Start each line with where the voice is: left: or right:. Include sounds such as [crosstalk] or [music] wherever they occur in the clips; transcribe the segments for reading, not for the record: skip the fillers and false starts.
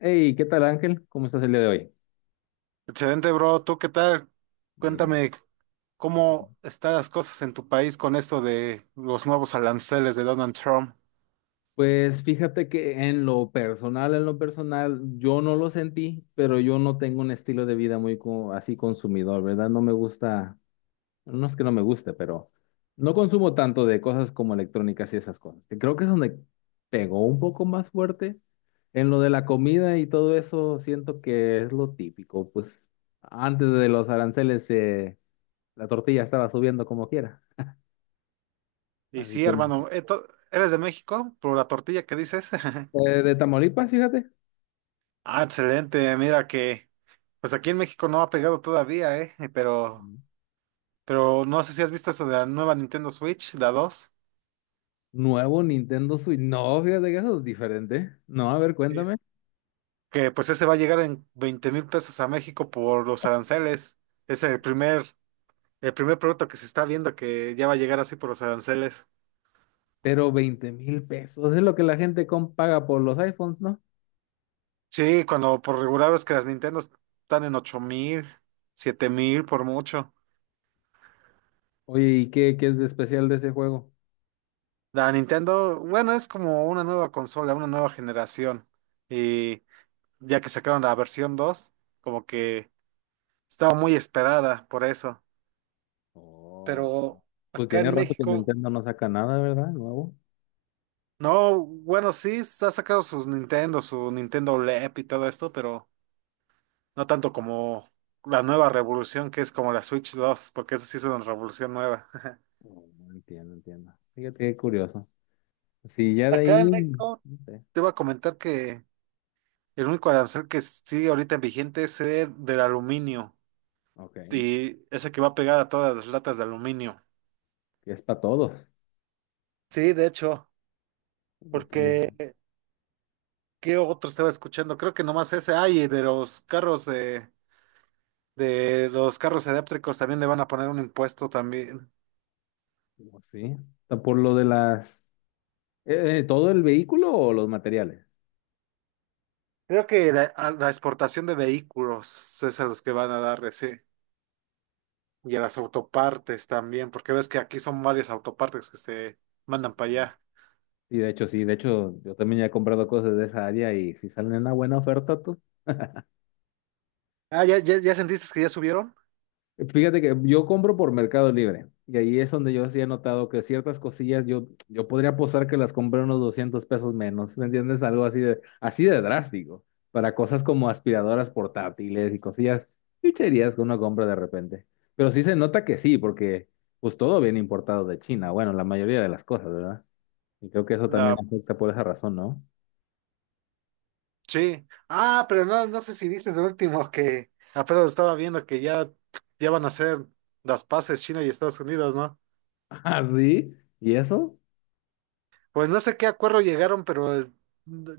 left: Hey, ¿qué tal Ángel? ¿Cómo estás el día de hoy?
right: Excelente, bro. ¿Tú qué tal?
left: Eh, no-
right: Cuéntame
left: no-
right: cómo están las cosas en tu país con esto de los nuevos aranceles de Donald Trump.
left: Pues fíjate que en lo personal, yo no lo sentí, pero yo no tengo un estilo de vida muy así consumidor, ¿verdad? No me gusta, no es que no me guste, pero no consumo tanto de cosas como electrónicas y esas cosas, que creo que es donde pegó un poco más fuerte. En lo de la comida y todo eso, siento que es lo típico. Pues antes de los aranceles, la tortilla estaba subiendo como quiera.
right: Y
left: Así
right: sí,
left: que...
right: hermano, ¿eres de México? Por la tortilla que dices. [laughs]
left: De Tamaulipas, fíjate.
right: Ah, excelente. Mira que, pues aquí en México no ha pegado todavía, ¿eh? Pero,
left: Mm.
right: pero no sé si has visto eso de la nueva Nintendo Switch, la dos.
left: Nuevo Nintendo Switch. No, fíjate que eso es diferente. No, a ver,
right: Sí.
left: cuéntame.
right: Que pues ese va a llegar en 20,000 pesos a México por los aranceles. Es el primer producto que se está viendo que ya va a llegar así por los aranceles.
left: Pero 20,000 pesos es lo que la gente paga por los iPhones, ¿no?
right: Sí, cuando por regular ves que las Nintendo están en 8,000, 7,000 por mucho.
left: Oye, ¿y qué es de especial de ese juego?
right: La Nintendo, bueno, es como una nueva consola, una nueva generación. Y ya que sacaron la versión 2, como que estaba muy esperada por eso.
left: Oh, ok.
right: Pero
left: Pues
right: acá
left: tiene
right: en
left: rato que
right: México,
left: Nintendo no saca nada, ¿verdad? Nuevo.
right: no, bueno, sí, se ha sacado sus Nintendo, su Nintendo LEP y todo esto, pero no tanto como la nueva revolución que es como la Switch dos, porque eso sí es una revolución nueva. [laughs]
left: Oh, no. Entiendo, entiendo. Fíjate qué curioso. Sí, ya de ahí,
right: Acá en
left: no
right: México.
left: sé,
right: Te iba a comentar que el único arancel que sigue ahorita en vigente es el del aluminio
left: ok.
right: y ese que va a pegar a todas las latas de aluminio.
left: Que es para todos.
right: Sí, de hecho,
left: Pues todo.
right: porque ¿qué otro estaba escuchando? Creo que nomás ese. Ay, y de los carros eléctricos también le van a poner un impuesto también.
left: Como sí. Está por lo de las... ¿todo el vehículo o los materiales?
right: Creo que a la exportación de vehículos es a los que van a dar, sí. Y a las autopartes también, porque ves que aquí son varias autopartes que se mandan para allá.
left: Y de hecho, sí, de hecho, yo también ya he comprado cosas de esa área y si salen en una buena oferta, tú.
right: Ah, ¿ya sentiste que ya subieron?
left: Fíjate que yo compro por Mercado Libre y ahí es donde yo sí he notado que ciertas cosillas, yo podría apostar que las compré unos 200 pesos menos, ¿me entiendes? Algo así de drástico, para cosas como aspiradoras portátiles y cosillas, chucherías que uno compra de repente. Pero sí se nota que sí, porque pues todo viene importado de China, bueno, la mayoría de las cosas, ¿verdad? Y creo que eso también
right: La,
left: afecta por esa razón, ¿no? [laughs]
right: sí. Ah, pero no sé si viste el último que apenas estaba viendo que ya van a hacer las paces China y Estados Unidos, ¿no?
left: Ah, sí, ¿y eso?
right: Pues no sé qué acuerdo llegaron, pero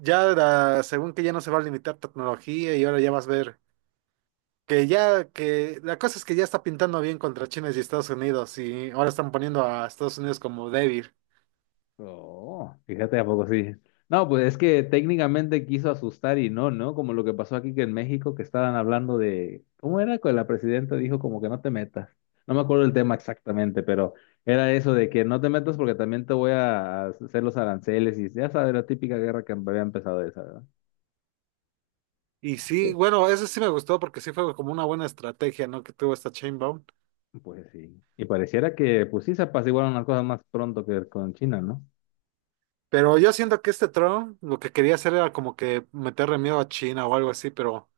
right: según que ya no se va a limitar tecnología y ahora ya vas a ver que ya que la cosa es que ya está pintando bien contra China y Estados Unidos y ahora están poniendo a Estados Unidos como débil.
left: Oh, fíjate, ¿a poco sí? No, pues es que técnicamente quiso asustar y no, ¿no? Como lo que pasó aquí que en México, que estaban hablando de, ¿cómo era? Que la presidenta dijo como que no te metas. No me acuerdo el tema exactamente, pero era eso de que no te metas porque también te voy a hacer los aranceles y ya sabes, la típica guerra que había empezado esa, ¿verdad?
right: Y sí,
left: Sí.
right: bueno, eso sí me gustó porque sí fue como una buena estrategia, ¿no? Que tuvo esta Chainbound.
left: Pues sí. Y pareciera que, pues sí, se apaciguaron las cosas más pronto que con China, ¿no?
right: Pero yo siento que este Trump lo que quería hacer era como que meterle miedo a China o algo así, pero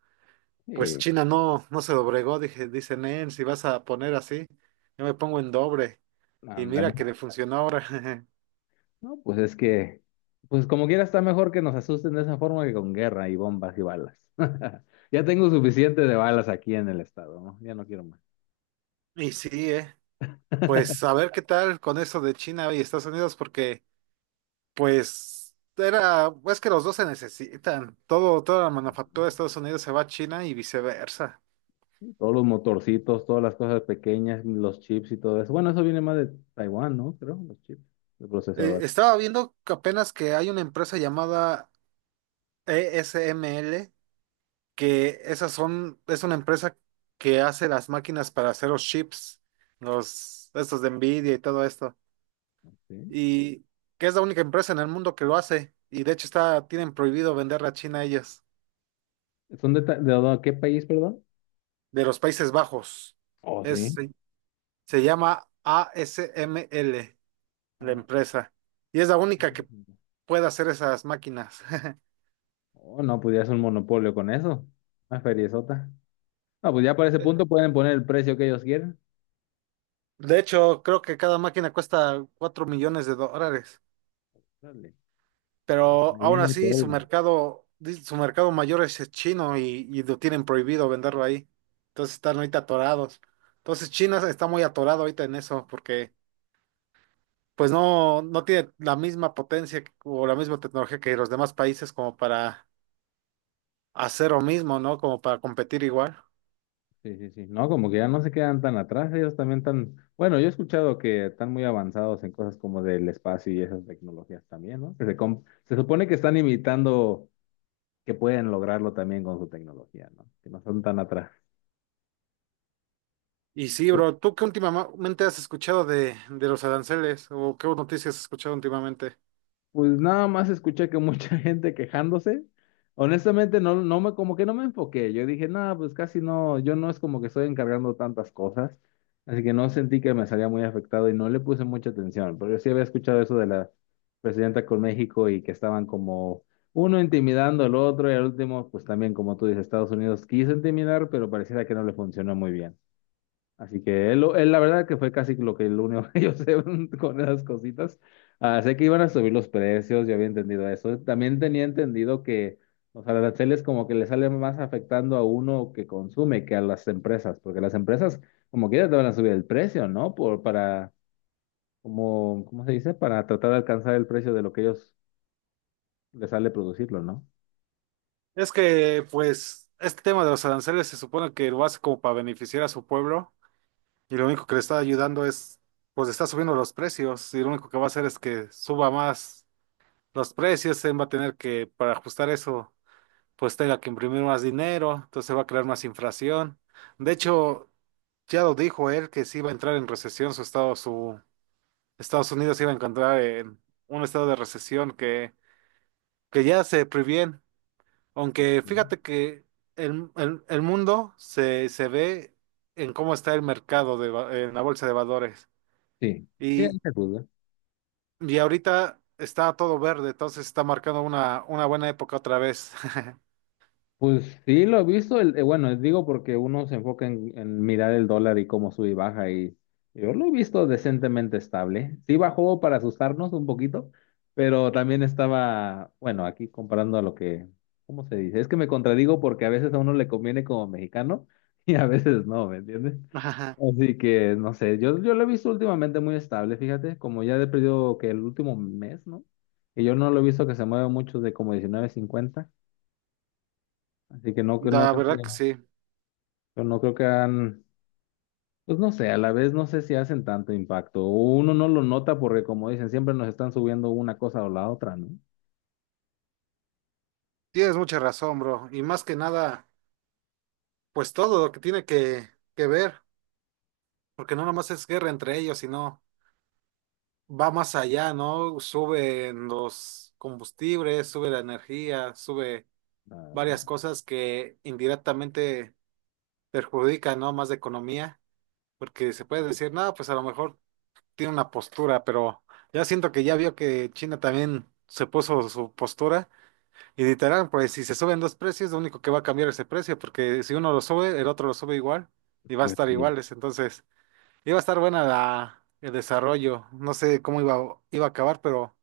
right: pues
left: Sí.
right: China no se doblegó, dice Nen, si vas a poner así, yo me pongo en doble. Y
left: Ándale.
right: mira que le funcionó ahora. [laughs]
left: No, pues es que, pues como quiera está mejor que nos asusten de esa forma que con guerra y bombas y balas. [laughs] Ya tengo suficiente de balas aquí en el estado, ¿no? Ya no quiero más.
right: Y sí.
left: [laughs]
right: Pues a ver qué tal con eso de China y Estados Unidos, porque pues es que los dos se necesitan. Toda la manufactura de Estados Unidos se va a China y viceversa.
left: Todos los motorcitos, todas las cosas pequeñas, los chips y todo eso. Bueno, eso viene más de Taiwán, ¿no? Creo, los chips, el procesador.
right: Estaba viendo que apenas que hay una empresa llamada ESML que es una empresa que hace las máquinas para hacer los chips, estos de Nvidia y todo esto,
left: ¿Sí?
right: y que es la única empresa en el mundo que lo hace, y de hecho tienen prohibido venderla a China ellas,
left: ¿Son de qué país, perdón?
right: de los Países Bajos.
left: Oh,
right: Es,
left: sí.
right: se se llama ASML, la
left: Ah,
right: empresa, y es la única que puede hacer esas máquinas. [laughs]
left: oh, no, pues ya es un monopolio con eso. Una feriezota. No, pues ya para ese
right: De
left: punto pueden poner el precio que ellos quieran.
right: de hecho, creo que cada máquina cuesta 4 millones de dólares.
left: Dale. No, pues
right: Pero
left: ahí
right: aún
left: no hay
right: así
left: todo.
right: su mercado mayor es el chino y lo tienen prohibido venderlo ahí. Entonces están ahorita atorados. Entonces China está muy atorado ahorita en eso porque pues no tiene la misma potencia o la misma tecnología que los demás países como para hacer lo mismo, ¿no? Como para competir igual.
left: Sí, sí, sí. No, como que ya no se quedan tan atrás, ellos también tan, bueno, yo he escuchado que están muy avanzados en cosas como del espacio y esas tecnologías también, ¿no? Que se supone que están imitando que pueden lograrlo también con su tecnología, ¿no? Que no son tan atrás.
right: Y sí, bro, ¿tú qué últimamente has escuchado de los aranceles o qué noticias has escuchado últimamente?
left: Pues nada más escuché que mucha [laughs] gente quejándose. Honestamente, no, como que no me enfoqué. Yo dije, nada, pues casi no, yo no es como que estoy encargando tantas cosas. Así que no sentí que me salía muy afectado y no le puse mucha atención. Pero yo sí había escuchado eso de la presidenta con México y que estaban como uno intimidando al otro y al último, pues también, como tú dices, Estados Unidos quiso intimidar, pero pareciera que no le funcionó muy bien. Así que él, la verdad que fue casi lo único que yo sé [laughs] con esas cositas. Ah, sé que iban a subir los precios, yo había entendido eso. También tenía entendido que los aranceles como que le salen más afectando a uno que consume que a las empresas, porque las empresas como quiera te van a subir el precio, ¿no? Por, para, como, ¿cómo se dice? Para tratar de alcanzar el precio de lo que ellos les sale producirlo, ¿no?
right: Es que, pues, este tema de los aranceles se supone que lo hace como para beneficiar a su pueblo, y lo único que le está ayudando es, pues está subiendo los precios y lo único que va a hacer es que suba más los precios, él va a tener que, para ajustar eso, pues tenga que imprimir más dinero, entonces va a crear más inflación. De hecho, ya lo dijo él que si iba a entrar en recesión su Estados Unidos se iba a encontrar en un estado de recesión que ya se previene. Aunque
left: Ok.
right: fíjate que el mundo se ve en cómo está el mercado en la bolsa de valores.
left: Sí, sí, ahí
right: Y,
left: se juzga.
right: Y ahorita está todo verde, entonces está marcando una buena época otra vez.
left: Pues sí, lo he visto. El, bueno, digo porque uno se enfoca en mirar el dólar y cómo sube y baja y yo lo he visto decentemente estable. Sí bajó para asustarnos un poquito, pero también estaba, bueno, aquí comparando a lo que, ¿cómo se dice? Es que me contradigo porque a veces a uno le conviene como mexicano [laughs] y a veces no, ¿me entiendes?
right: [laughs] Ajá,
left: Así que no sé, yo lo he visto últimamente muy estable, fíjate, como ya he perdido que el último mes, ¿no? Y yo no lo he visto que se mueva mucho de como 19.50. Así que no, no,
right: la
left: creo
right: verdad que
left: que.
right: sí.
left: Pero no creo que hagan, pues no sé, a la vez no sé si hacen tanto impacto. Uno no lo nota porque como dicen, siempre nos están subiendo una cosa o la otra, ¿no?
right: Tienes mucha razón, bro. Y más que nada, pues todo lo que tiene que ver, porque no nomás es guerra entre ellos, sino va más allá, ¿no? Suben los combustibles, sube la energía, sube
left: Claro,
right: varias cosas que indirectamente perjudican, ¿no? Más de economía, porque se puede decir, no, pues a lo mejor tiene una postura, pero ya siento que ya vio que China también se puso su postura y literal, pues si se suben dos precios, lo único que va a cambiar es el precio, porque si uno lo sube, el otro lo sube igual y va a
left: pues
right: estar
left: sí.
right: iguales, entonces iba a estar buena el desarrollo, no sé cómo iba a acabar, pero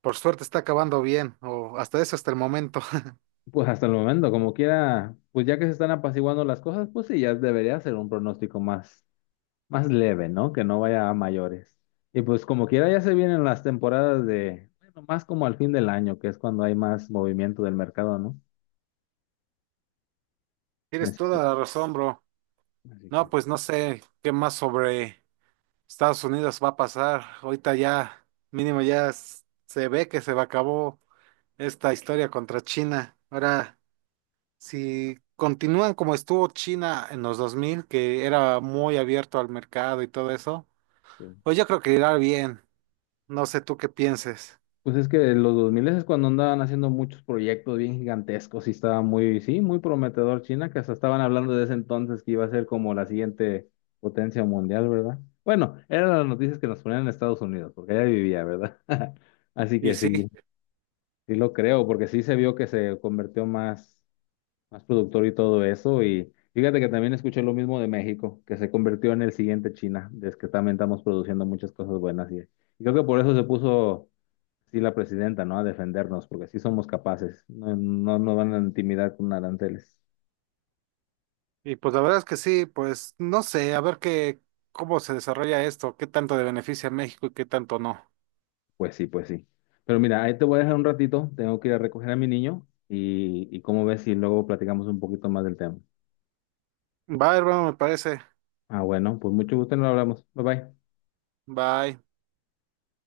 right: por suerte está acabando bien, o hasta eso, hasta el momento. [laughs]
left: Pues hasta el momento, como quiera, pues ya que se están apaciguando las cosas, pues sí, ya debería ser un pronóstico más, más leve, ¿no? Que no vaya a mayores. Y pues como quiera, ya se vienen las temporadas de, bueno, más como al fin del año, que es cuando hay más movimiento del mercado, ¿no?
right: Tienes
left: Así que,
right: toda la razón, bro.
left: así
right: No,
left: que.
right: pues no sé qué más sobre Estados Unidos va a pasar. Ahorita ya, mínimo ya se ve que se va acabó esta historia contra China. Ahora, si continúan como estuvo China en los 2000 que era muy abierto al mercado y todo eso,
left: Sí.
right: pues yo creo que irá bien. No sé tú qué pienses.
left: Pues es que los 2000 es cuando andaban haciendo muchos proyectos bien gigantescos y estaba muy, sí, muy prometedor China, que hasta estaban hablando de ese entonces que iba a ser como la siguiente potencia mundial, ¿verdad? Bueno, eran las noticias que nos ponían en Estados Unidos, porque allá vivía, ¿verdad? [laughs] Así
right: Y
left: que sí,
right: sí,
left: sí lo creo, porque sí se vio que se convirtió más productor y todo eso. Y fíjate que también escuché lo mismo de México, que se convirtió en el siguiente China, desde que también estamos produciendo muchas cosas buenas. Y creo que por eso se puso, sí, la presidenta, ¿no? A defendernos, porque sí somos capaces. No, no nos van a intimidar con aranceles.
right: y pues la verdad es que sí, pues no sé, a ver cómo se desarrolla esto, qué tanto le beneficia a México y qué tanto no.
left: Pues sí, pues sí. Pero mira, ahí te voy a dejar un ratito, tengo que ir a recoger a mi niño y cómo ves si luego platicamos un poquito más del tema.
right: Bye, hermano, me parece.
left: Ah, bueno, pues mucho gusto nos hablamos. Bye bye.
right: Bye.